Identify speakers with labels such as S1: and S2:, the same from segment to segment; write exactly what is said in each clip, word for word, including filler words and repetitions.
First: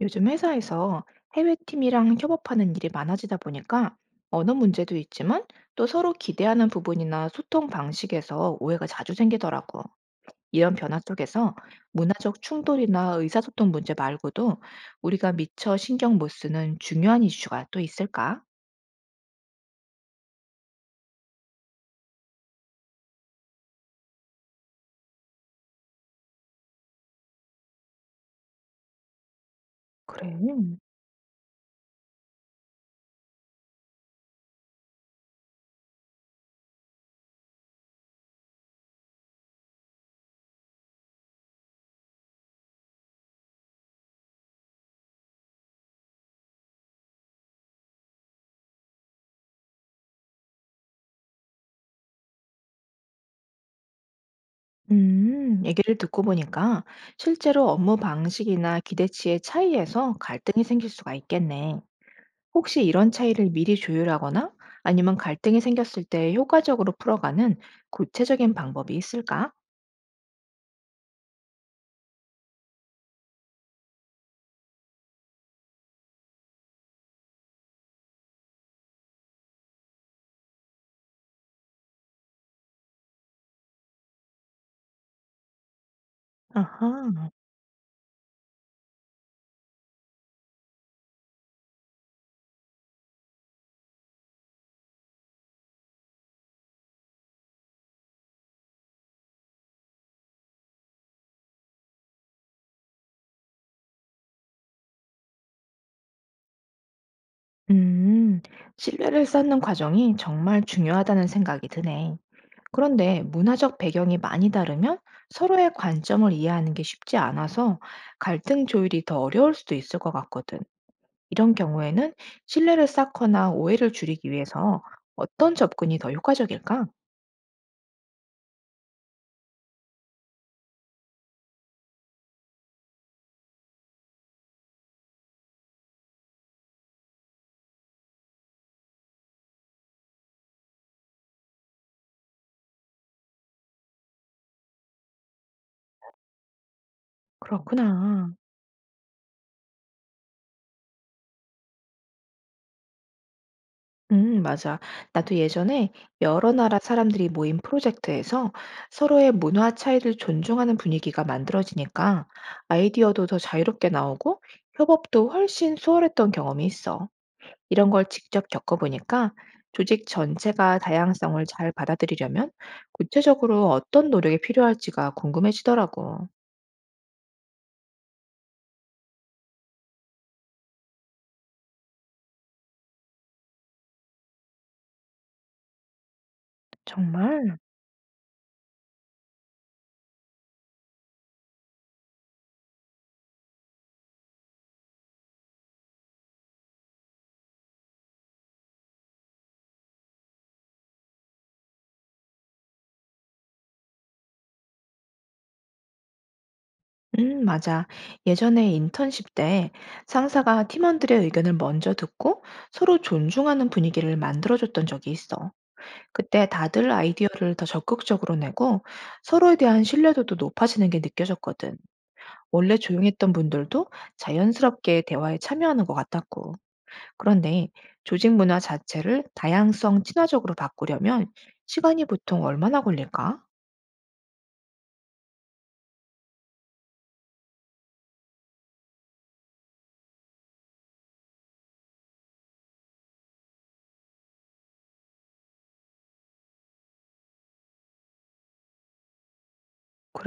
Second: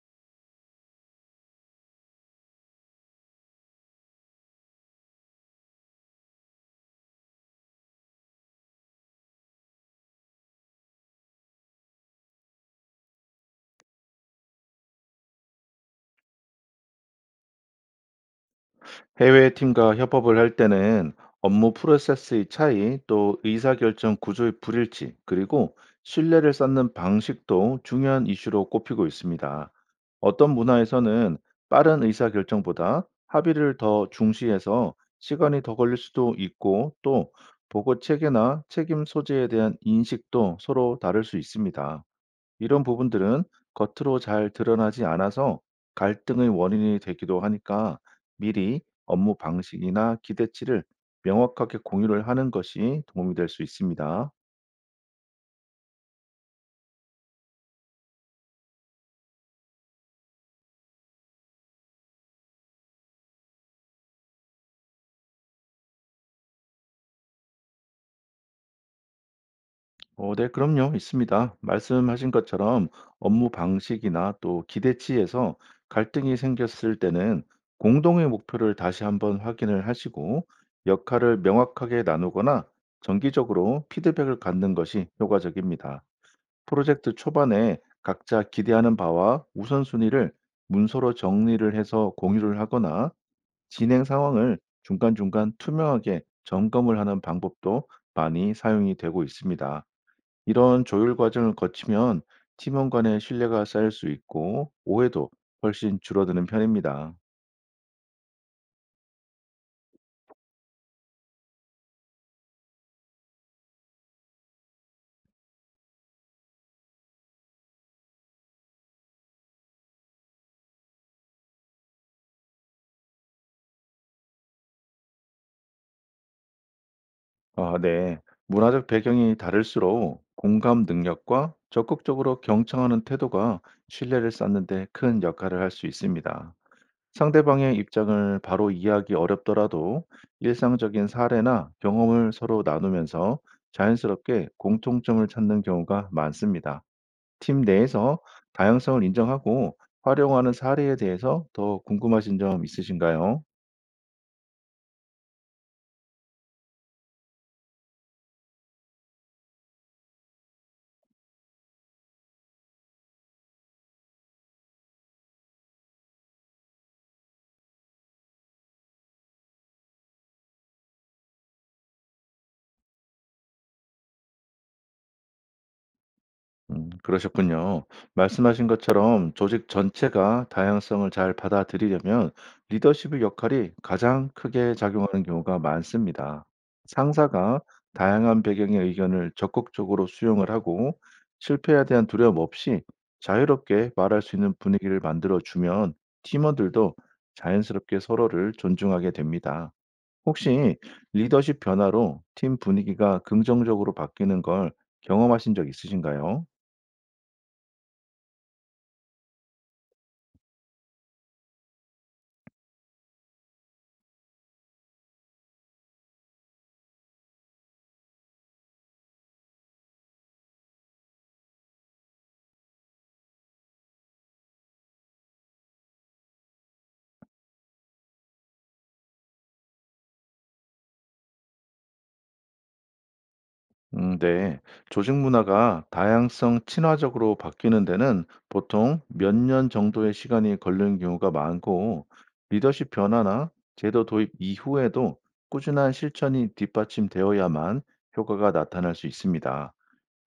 S1: 요즘 회사에서 해외팀이랑 협업하는 일이 많아지다 보니까 언어 문제도 있지만 또 서로 기대하는 부분이나 소통 방식에서 오해가 자주 생기더라고. 이런 변화 속에서 문화적 충돌이나 의사소통 문제 말고도 우리가 미처 신경 못 쓰는 중요한 이슈가 또 있을까?
S2: 해외 팀과 협업을 할 때는 업무 프로세스의 차이, 또 의사결정 구조의 불일치, 그리고 신뢰를 쌓는 방식도 중요한 이슈로 꼽히고 있습니다.
S1: 그래.
S2: 어떤 문화에서는 빠른 의사결정보다 합의를 더 중시해서 시간이 더 걸릴 수도 있고, 또 보고 체계나 책임 소재에 대한 인식도 서로 다를 수 있습니다. 이런 부분들은 겉으로 잘 드러나지 않아서 갈등의 원인이 되기도 하니까 미리 업무 방식이나 기대치를 명확하게 공유를 하는 것이 도움이 될 수 있습니다.
S1: 음, 얘기를 듣고 보니까 실제로 업무 방식이나 기대치의 차이에서 갈등이 생길 수가 있겠네. 혹시 이런 차이를 미리 조율하거나 아니면 갈등이 생겼을 때 효과적으로 풀어가는 구체적인 방법이 있을까?
S2: 어, 네, 그럼요, 있습니다. 말씀하신 것처럼 업무 방식이나 또 기대치에서 갈등이 생겼을 때는 공동의 목표를 다시 한번 확인을 하시고 역할을 명확하게 나누거나 정기적으로 피드백을 갖는 것이 효과적입니다. 프로젝트
S1: 아하.
S2: 초반에 각자 기대하는 바와 우선순위를 문서로 정리를 해서 공유를 하거나 진행 상황을 중간중간 투명하게 점검을 하는 방법도 많이 사용이 되고 있습니다. 이런 조율 과정을 거치면 팀원 간의 신뢰가 쌓일 수 있고 오해도 훨씬 줄어드는 편입니다.
S1: 음, 신뢰를 쌓는 과정이 정말 중요하다는 생각이 드네. 그런데 문화적 배경이 많이 다르면 서로의 관점을 이해하는 게 쉽지 않아서 갈등 조율이 더 어려울 수도 있을 것 같거든. 이런 경우에는 신뢰를 쌓거나 오해를 줄이기 위해서 어떤 접근이 더 효과적일까?
S2: 아, 네. 문화적 배경이 다를수록 공감 능력과 적극적으로 경청하는 태도가 신뢰를 쌓는 데 큰 역할을 할 수 있습니다. 상대방의 입장을 바로 이해하기 어렵더라도 일상적인 사례나 경험을 서로 나누면서 자연스럽게 공통점을 찾는 경우가 많습니다. 팀 내에서
S1: 그렇구나.
S2: 다양성을 인정하고 활용하는 사례에 대해서 더 궁금하신 점 있으신가요?
S1: 음, 맞아. 나도 예전에 여러 나라 사람들이 모인 프로젝트에서 서로의 문화 차이를 존중하는 분위기가 만들어지니까 아이디어도 더 자유롭게 나오고 협업도 훨씬 수월했던 경험이 있어. 이런 걸 직접 겪어보니까 조직 전체가 다양성을 잘 받아들이려면 구체적으로 어떤 노력이 필요할지가 궁금해지더라고.
S2: 음, 그러셨군요. 말씀하신 것처럼 조직 전체가 다양성을 잘 받아들이려면 리더십의 역할이 가장 크게 작용하는 경우가 많습니다.
S1: 정말?
S2: 상사가 다양한 배경의 의견을 적극적으로 수용을 하고 실패에 대한 두려움 없이 자유롭게 말할 수 있는 분위기를 만들어 주면 팀원들도 자연스럽게 서로를 존중하게 됩니다. 혹시 리더십 변화로 팀 분위기가 긍정적으로 바뀌는 걸 경험하신 적 있으신가요?
S1: 음, 맞아. 예전에 인턴십 때 상사가 팀원들의 의견을 먼저 듣고 서로 존중하는 분위기를 만들어줬던 적이 있어. 그때 다들 아이디어를 더 적극적으로 내고 서로에 대한 신뢰도도 높아지는 게 느껴졌거든. 원래 조용했던 분들도 자연스럽게 대화에 참여하는 것 같았고. 그런데 조직 문화 자체를 다양성 친화적으로 바꾸려면 시간이 보통 얼마나 걸릴까?
S2: 음, 네. 조직 문화가 다양성 친화적으로 바뀌는 데는 보통 몇 년 정도의 시간이 걸리는 경우가 많고, 리더십 변화나 제도 도입 이후에도 꾸준한 실천이 뒷받침되어야만 효과가 나타날 수 있습니다.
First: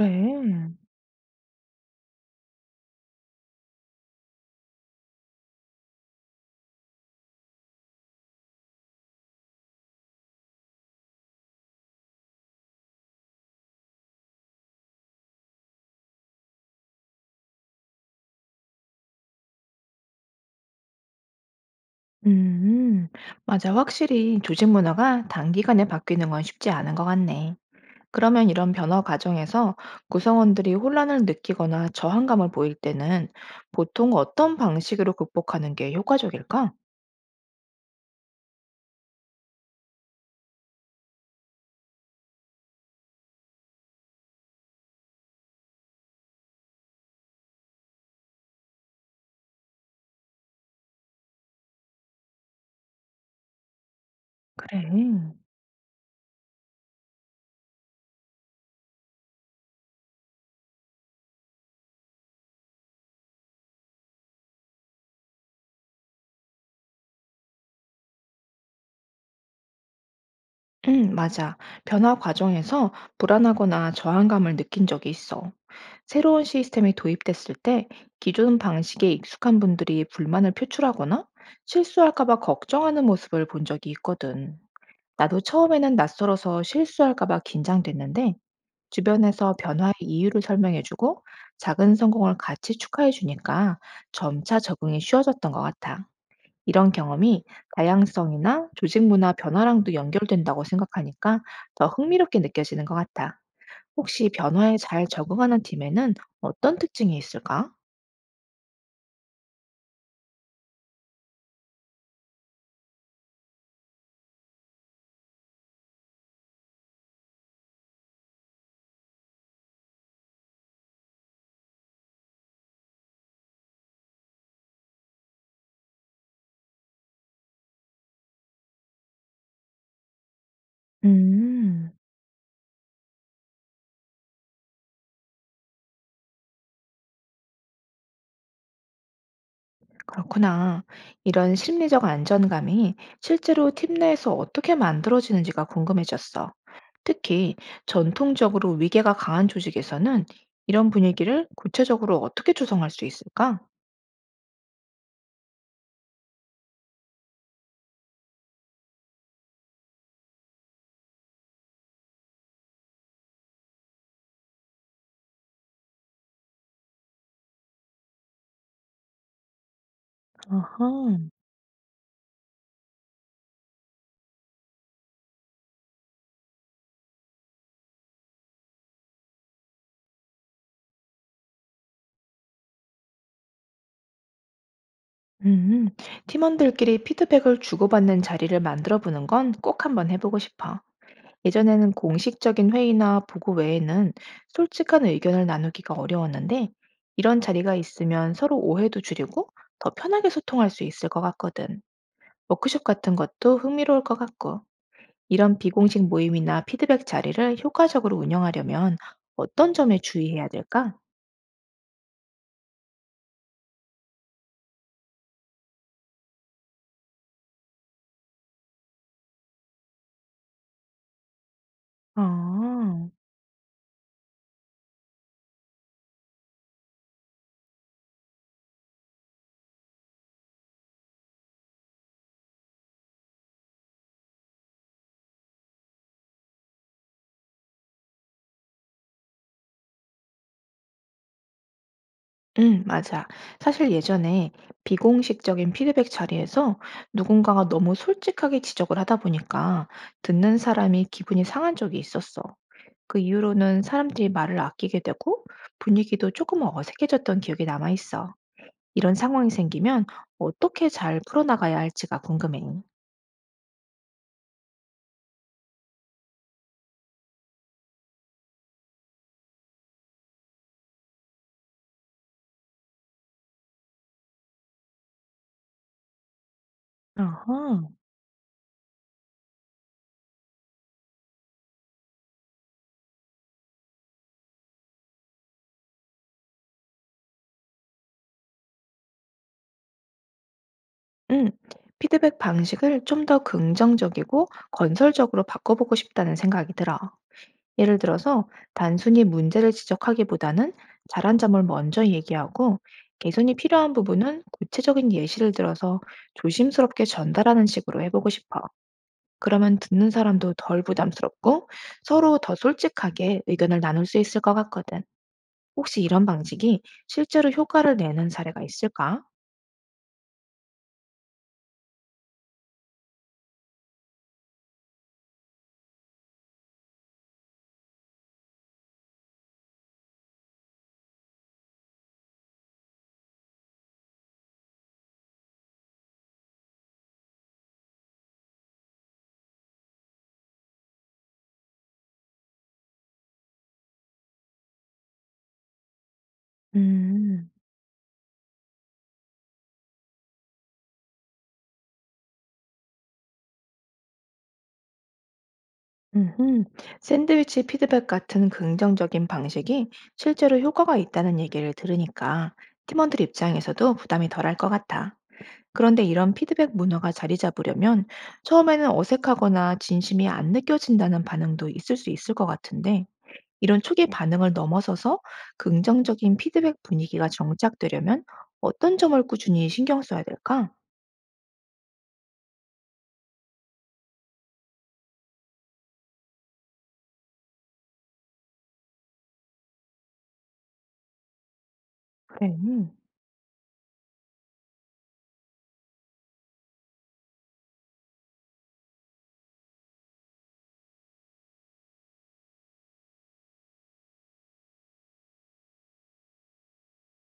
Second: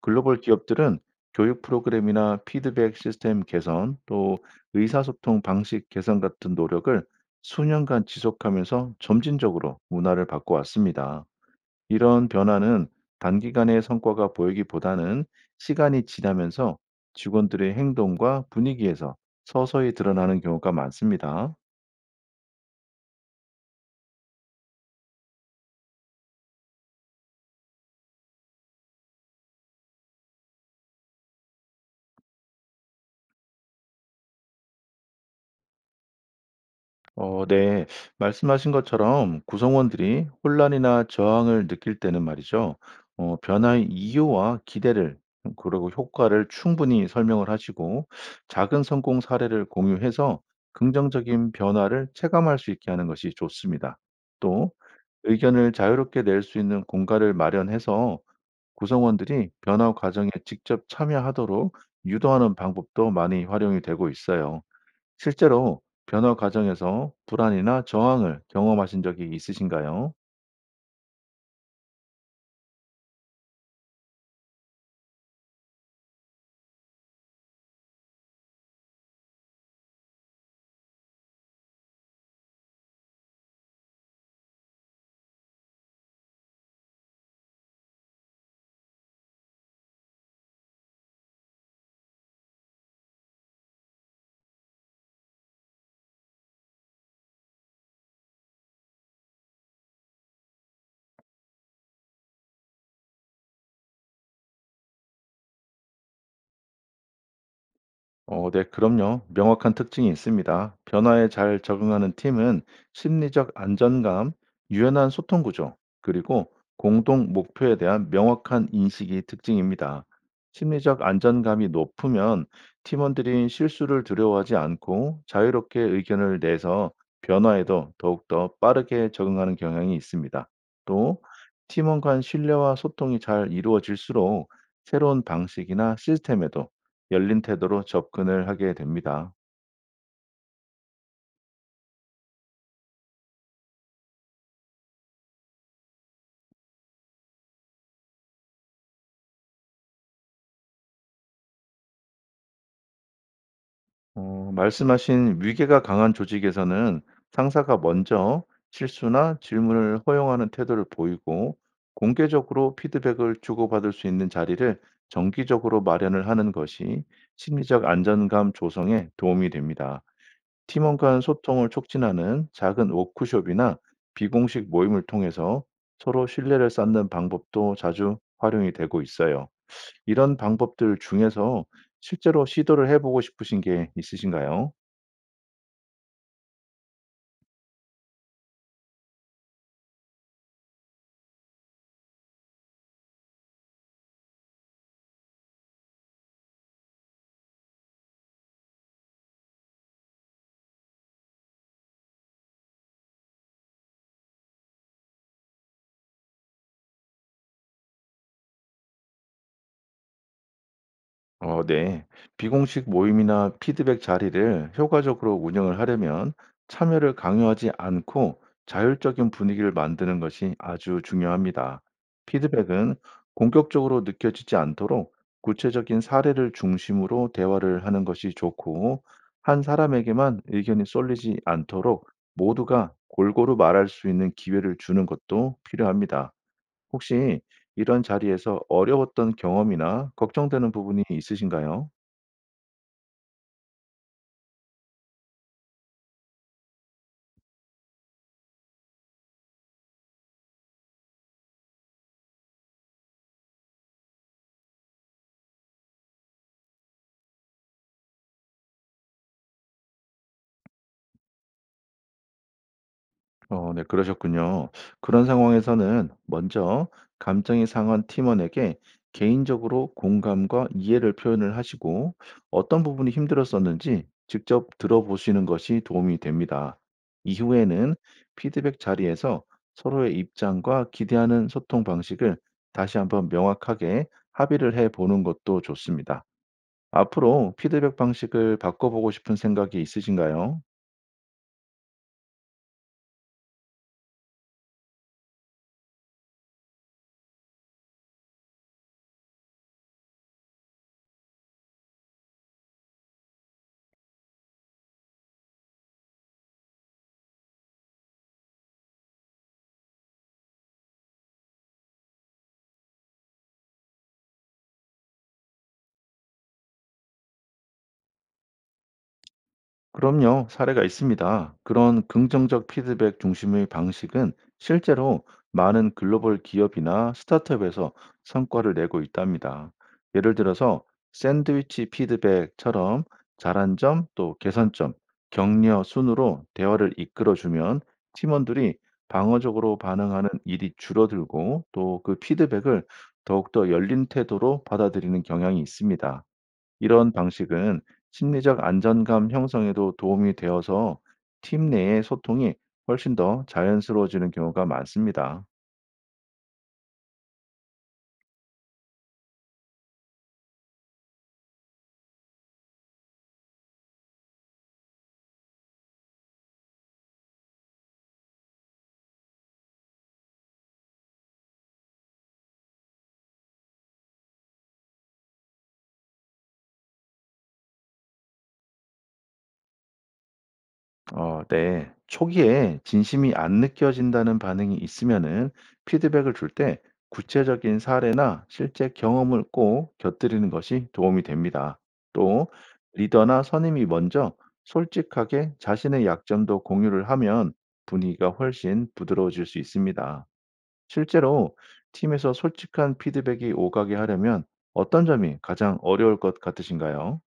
S2: 글로벌 기업들은 교육 프로그램이나 피드백 시스템 개선, 또 의사소통 방식 개선 같은 노력을 수년간 지속하면서 점진적으로 문화를 바꿔왔습니다. 이런 변화는 단기간에 성과가 보이기보다는 시간이 지나면서 직원들의 행동과 분위기에서 서서히 드러나는 경우가 많습니다.
S1: 음, 맞아. 확실히 조직 문화가 단기간에 바뀌는 건 쉽지 않은 것 같네. 그러면 이런 변화 과정에서 구성원들이 혼란을 느끼거나 저항감을 보일 때는 보통 어떤 방식으로 극복하는 게 효과적일까?
S2: 어, 네. 말씀하신 것처럼 구성원들이 혼란이나 저항을 느낄 때는 말이죠. 어, 변화의 이유와 기대를 그리고 효과를 충분히 설명을 하시고 작은 성공 사례를 공유해서 긍정적인 변화를 체감할 수 있게 하는 것이 좋습니다. 또
S1: 그래.
S2: 의견을 자유롭게 낼 수 있는 공간을 마련해서 구성원들이 변화 과정에 직접 참여하도록 유도하는 방법도 많이 활용이 되고 있어요. 실제로 변화 과정에서 불안이나 저항을 경험하신 적이 있으신가요?
S1: 응, 맞아. 변화 과정에서 불안하거나 저항감을 느낀 적이 있어. 새로운 시스템이 도입됐을 때 기존 방식에 익숙한 분들이 불만을 표출하거나 실수할까 봐 걱정하는 모습을 본 적이 있거든. 나도 처음에는 낯설어서 실수할까 봐 긴장됐는데 주변에서 변화의 이유를 설명해주고 작은 성공을 같이 축하해주니까 점차 적응이 쉬워졌던 것 같아. 이런 경험이 다양성이나 조직 문화 변화랑도 연결된다고 생각하니까 더 흥미롭게 느껴지는 것 같아. 혹시 변화에 잘 적응하는 팀에는 어떤 특징이 있을까?
S2: 어, 네, 그럼요. 명확한 특징이 있습니다. 변화에 잘 적응하는 팀은 심리적 안전감, 유연한 소통 구조, 그리고 공동 목표에 대한 명확한 인식이 특징입니다. 심리적 안전감이 높으면 팀원들이 실수를 두려워하지 않고 자유롭게 의견을 내서 변화에도 더욱더 빠르게 적응하는 경향이 있습니다. 또,
S1: 음.
S2: 팀원 간 신뢰와 소통이 잘 이루어질수록 새로운 방식이나 시스템에도 열린 태도로 접근을 하게 됩니다.
S1: 그렇구나. 이런 심리적 안전감이 실제로 팀 내에서 어떻게 만들어지는지가 궁금해졌어. 특히 전통적으로 위계가 강한 조직에서는 이런 분위기를 구체적으로 어떻게 조성할 수 있을까?
S2: 어 말씀하신 위계가 강한 조직에서는 상사가 먼저 실수나 질문을 허용하는 태도를 보이고 공개적으로 피드백을 주고받을 수 있는 자리를 정기적으로 마련을 하는 것이 심리적 안전감 조성에 도움이 됩니다. 팀원 간
S1: 아하.
S2: 소통을 촉진하는 작은 워크숍이나 비공식 모임을 통해서 서로 신뢰를 쌓는 방법도 자주 활용이 되고 있어요. 이런 방법들 중에서 실제로 시도를 해 보고 싶으신 게 있으신가요?
S1: 음, 팀원들끼리 피드백을 주고받는 자리를 만들어 보는 건 꼭 한번 해보고 싶어. 예전에는 공식적인 회의나 보고 외에는 솔직한 의견을 나누기가 어려웠는데 이런 자리가 있으면 서로 오해도 줄이고 더 편하게 소통할 수 있을 것 같거든. 워크숍 같은 것도 흥미로울 것 같고 이런 비공식 모임이나 피드백 자리를 효과적으로 운영하려면 어떤 점에 주의해야 될까?
S2: 어 네. 비공식 모임이나 피드백 자리를 효과적으로 운영을 하려면 참여를 강요하지 않고 자율적인 분위기를 만드는 것이 아주 중요합니다. 피드백은
S1: 아.
S2: 공격적으로 느껴지지 않도록 구체적인 사례를 중심으로 대화를 하는 것이 좋고, 한 사람에게만 의견이 쏠리지 않도록 모두가 골고루 말할 수 있는 기회를 주는 것도 필요합니다. 혹시 이런 자리에서 어려웠던 경험이나 걱정되는 부분이 있으신가요?
S1: 응, 맞아. 사실 예전에 비공식적인 피드백 자리에서 누군가가 너무 솔직하게 지적을 하다 보니까 듣는 사람이 기분이 상한 적이 있었어. 그 이후로는 사람들이 말을 아끼게 되고 분위기도 조금 어색해졌던 기억이 남아있어. 이런 상황이 생기면 어떻게 잘 풀어나가야 할지가 궁금해.
S2: 어, 네, 그러셨군요. 그런 상황에서는 먼저 감정이 상한 팀원에게 개인적으로 공감과 이해를 표현을 하시고 어떤 부분이 힘들었었는지 직접 들어보시는 것이 도움이 됩니다.
S1: 아하.
S2: 이후에는 피드백 자리에서 서로의 입장과 기대하는 소통 방식을 다시 한번 명확하게 합의를 해 보는 것도 좋습니다. 앞으로 피드백 방식을 바꿔보고 싶은 생각이 있으신가요?
S1: 응, 피드백 방식을 좀 더 긍정적이고 건설적으로 바꿔보고 싶다는 생각이 들어. 예를 들어서 단순히 문제를 지적하기보다는 잘한 점을 먼저 얘기하고 개선이 필요한 부분은 구체적인 예시를 들어서 조심스럽게 전달하는 식으로 해보고 싶어. 그러면 듣는 사람도 덜 부담스럽고 서로 더 솔직하게 의견을 나눌 수 있을 것 같거든. 혹시 이런 방식이 실제로 효과를 내는 사례가 있을까?
S2: 그럼요, 사례가 있습니다. 그런 긍정적 피드백 중심의 방식은 실제로 많은 글로벌 기업이나 스타트업에서 성과를 내고 있답니다. 예를 들어서 샌드위치 피드백처럼 잘한 점 또 개선점, 격려 순으로 대화를 이끌어주면 팀원들이 방어적으로 반응하는 일이 줄어들고 또 그 피드백을 더욱더 열린 태도로 받아들이는 경향이 있습니다. 이런
S1: 음.
S2: 방식은 심리적 안전감 형성에도 도움이 되어서 팀 내의 소통이 훨씬 더 자연스러워지는 경우가 많습니다.
S1: 음흠. 샌드위치 피드백 같은 긍정적인 방식이 실제로 효과가 있다는 얘기를 들으니까 팀원들 입장에서도 부담이 덜할 것 같아. 그런데 이런 피드백 문화가 자리 잡으려면 처음에는 어색하거나 진심이 안 느껴진다는 반응도 있을 수 있을 것 같은데 이런 초기 반응을 넘어서서 긍정적인 피드백 분위기가 정착되려면 어떤 점을 꾸준히 신경 써야 될까?
S2: 어, 네. 초기에 진심이 안 느껴진다는 반응이 있으면은 피드백을 줄 때 구체적인 사례나 실제 경험을 꼭 곁들이는 것이 도움이 됩니다. 또
S1: 그래.
S2: 리더나 선임이 먼저 솔직하게 자신의 약점도 공유를 하면 분위기가 훨씬 부드러워질 수 있습니다. 실제로 팀에서 솔직한 피드백이 오가게 하려면 어떤 점이 가장 어려울 것 같으신가요?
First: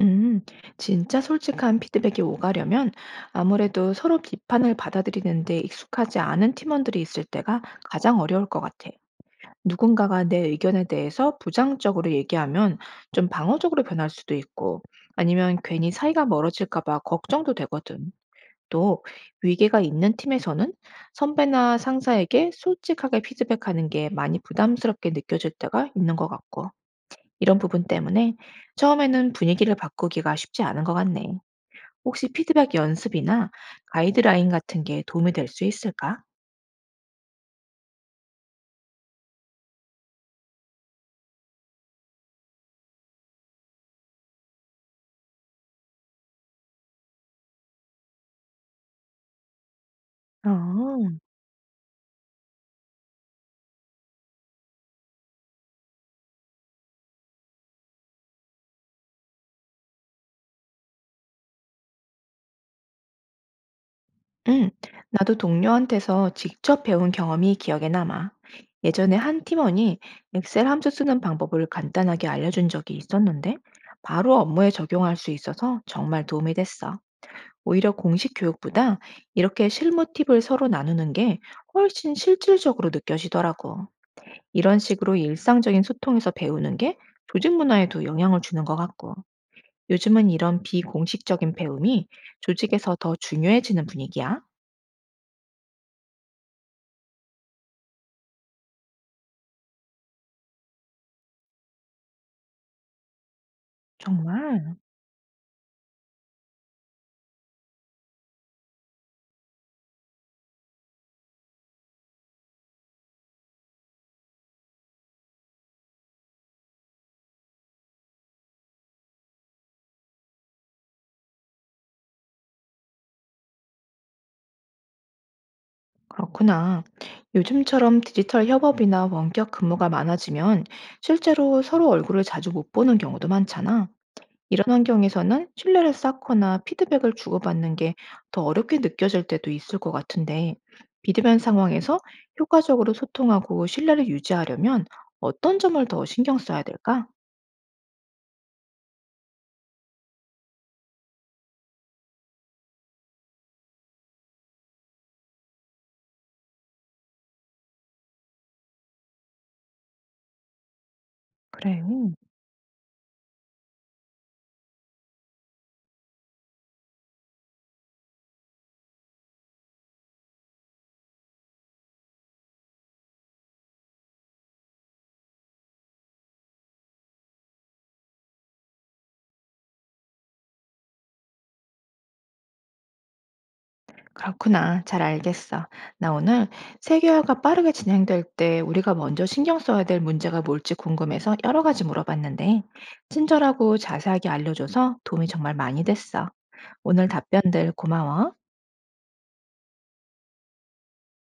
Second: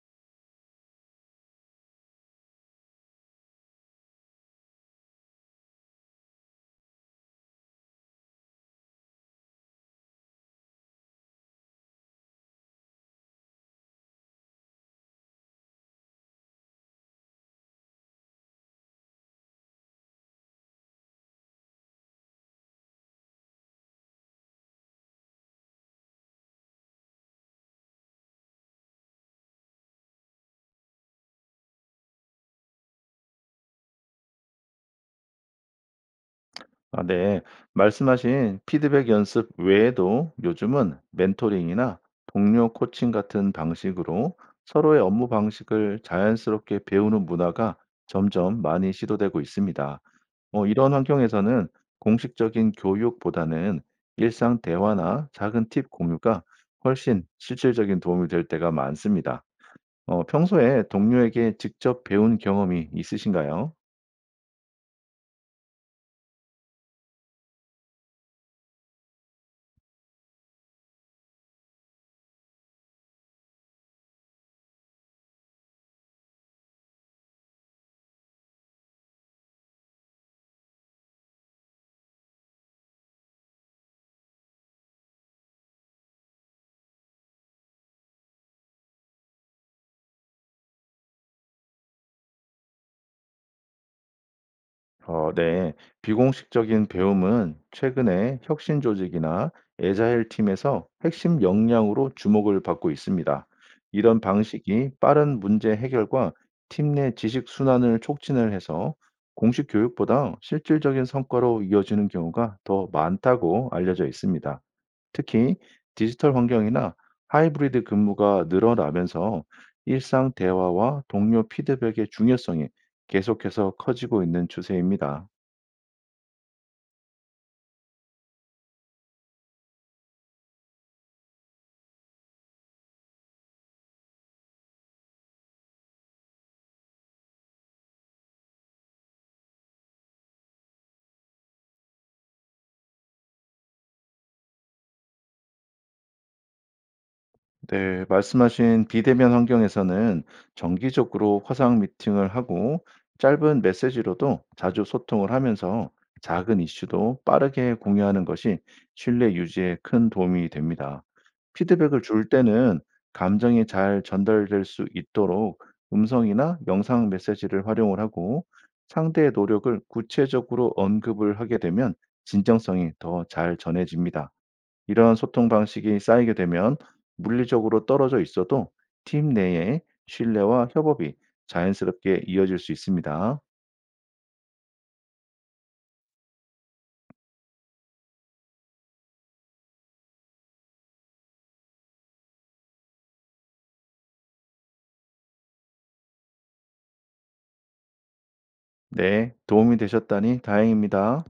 S1: 음, 진짜 솔직한 피드백이 오가려면 아무래도 서로 비판을 받아들이는데 익숙하지 않은 팀원들이 있을 때가 가장 어려울 것 같아. 누군가가 내 의견에 대해서 부정적으로 얘기하면 좀 방어적으로 변할 수도 있고, 아니면 괜히 사이가 멀어질까 봐 걱정도 되거든. 또 위계가 있는 팀에서는 선배나 상사에게 솔직하게 피드백하는 게 많이 부담스럽게 느껴질 때가 있는 것 같고. 이런 부분 때문에 처음에는 분위기를 바꾸기가 쉽지 않은 것 같네. 혹시 피드백 연습이나 가이드라인 같은 게 도움이 될 수 있을까?
S2: 아, 네. 말씀하신 피드백 연습 외에도 요즘은 멘토링이나 동료 코칭 같은 방식으로 서로의 업무 방식을 자연스럽게 배우는 문화가 점점 많이 시도되고 있습니다. 어, 이런
S1: 어,
S2: 환경에서는 공식적인 교육보다는 일상 대화나 작은 팁 공유가 훨씬 실질적인 도움이 될 때가 많습니다. 어, 평소에 동료에게 직접 배운 경험이 있으신가요?
S1: 응. 나도 동료한테서 직접 배운 경험이 기억에 남아. 예전에 한 팀원이 엑셀 함수 쓰는 방법을 간단하게 알려준 적이 있었는데, 바로 업무에 적용할 수 있어서 정말 도움이 됐어. 오히려 공식 교육보다 이렇게 실무 팁을 서로 나누는 게 훨씬 실질적으로 느껴지더라고. 이런 식으로 일상적인 소통에서 배우는 게 조직 문화에도 영향을 주는 것 같고, 요즘은 이런 비공식적인 배움이 조직에서 더 중요해지는 분위기야.
S2: 어, 네. 비공식적인 배움은 최근에 혁신 조직이나 에자일 팀에서 핵심 역량으로 주목을 받고 있습니다. 이런
S1: 정말
S2: 방식이 빠른 문제 해결과 팀 내 지식 순환을 촉진을 해서 공식 교육보다 실질적인 성과로 이어지는 경우가 더 많다고 알려져 있습니다. 특히 디지털 환경이나 하이브리드 근무가 늘어나면서 일상 대화와 동료 피드백의 중요성이 계속해서 커지고 있는 추세입니다.
S1: 그렇구나. 요즘처럼 디지털 협업이나 원격 근무가 많아지면 실제로 서로 얼굴을 자주 못 보는 경우도 많잖아. 이런 환경에서는 신뢰를 쌓거나 피드백을 주고받는 게 더 어렵게 느껴질 때도 있을 것 같은데, 비대면 상황에서 효과적으로 소통하고 신뢰를 유지하려면 어떤 점을 더 신경 써야 될까?
S2: 네, 말씀하신 비대면 환경에서는 정기적으로 화상 미팅을 하고 짧은 메시지로도 자주 소통을 하면서 작은 이슈도 빠르게 공유하는 것이 신뢰 유지에 큰 도움이 됩니다.
S1: 그래.
S2: 피드백을 줄 때는 감정이 잘 전달될 수 있도록 음성이나 영상 메시지를 활용을 하고 상대의 노력을 구체적으로 언급을 하게 되면 진정성이 더 잘 전해집니다. 이런 소통 방식이 쌓이게 되면 물리적으로 떨어져 있어도 팀 내에 신뢰와 협업이 자연스럽게 이어질 수 있습니다.
S1: 그렇구나. 잘 알겠어. 나 오늘 세계화가 빠르게 진행될 때 우리가 먼저 신경 써야 될 문제가 뭘지 궁금해서 여러 가지 물어봤는데, 친절하고 자세하게 알려줘서 도움이 정말 많이 됐어. 오늘 답변들 고마워.
S2: 네, 도움이 되셨다니 다행입니다.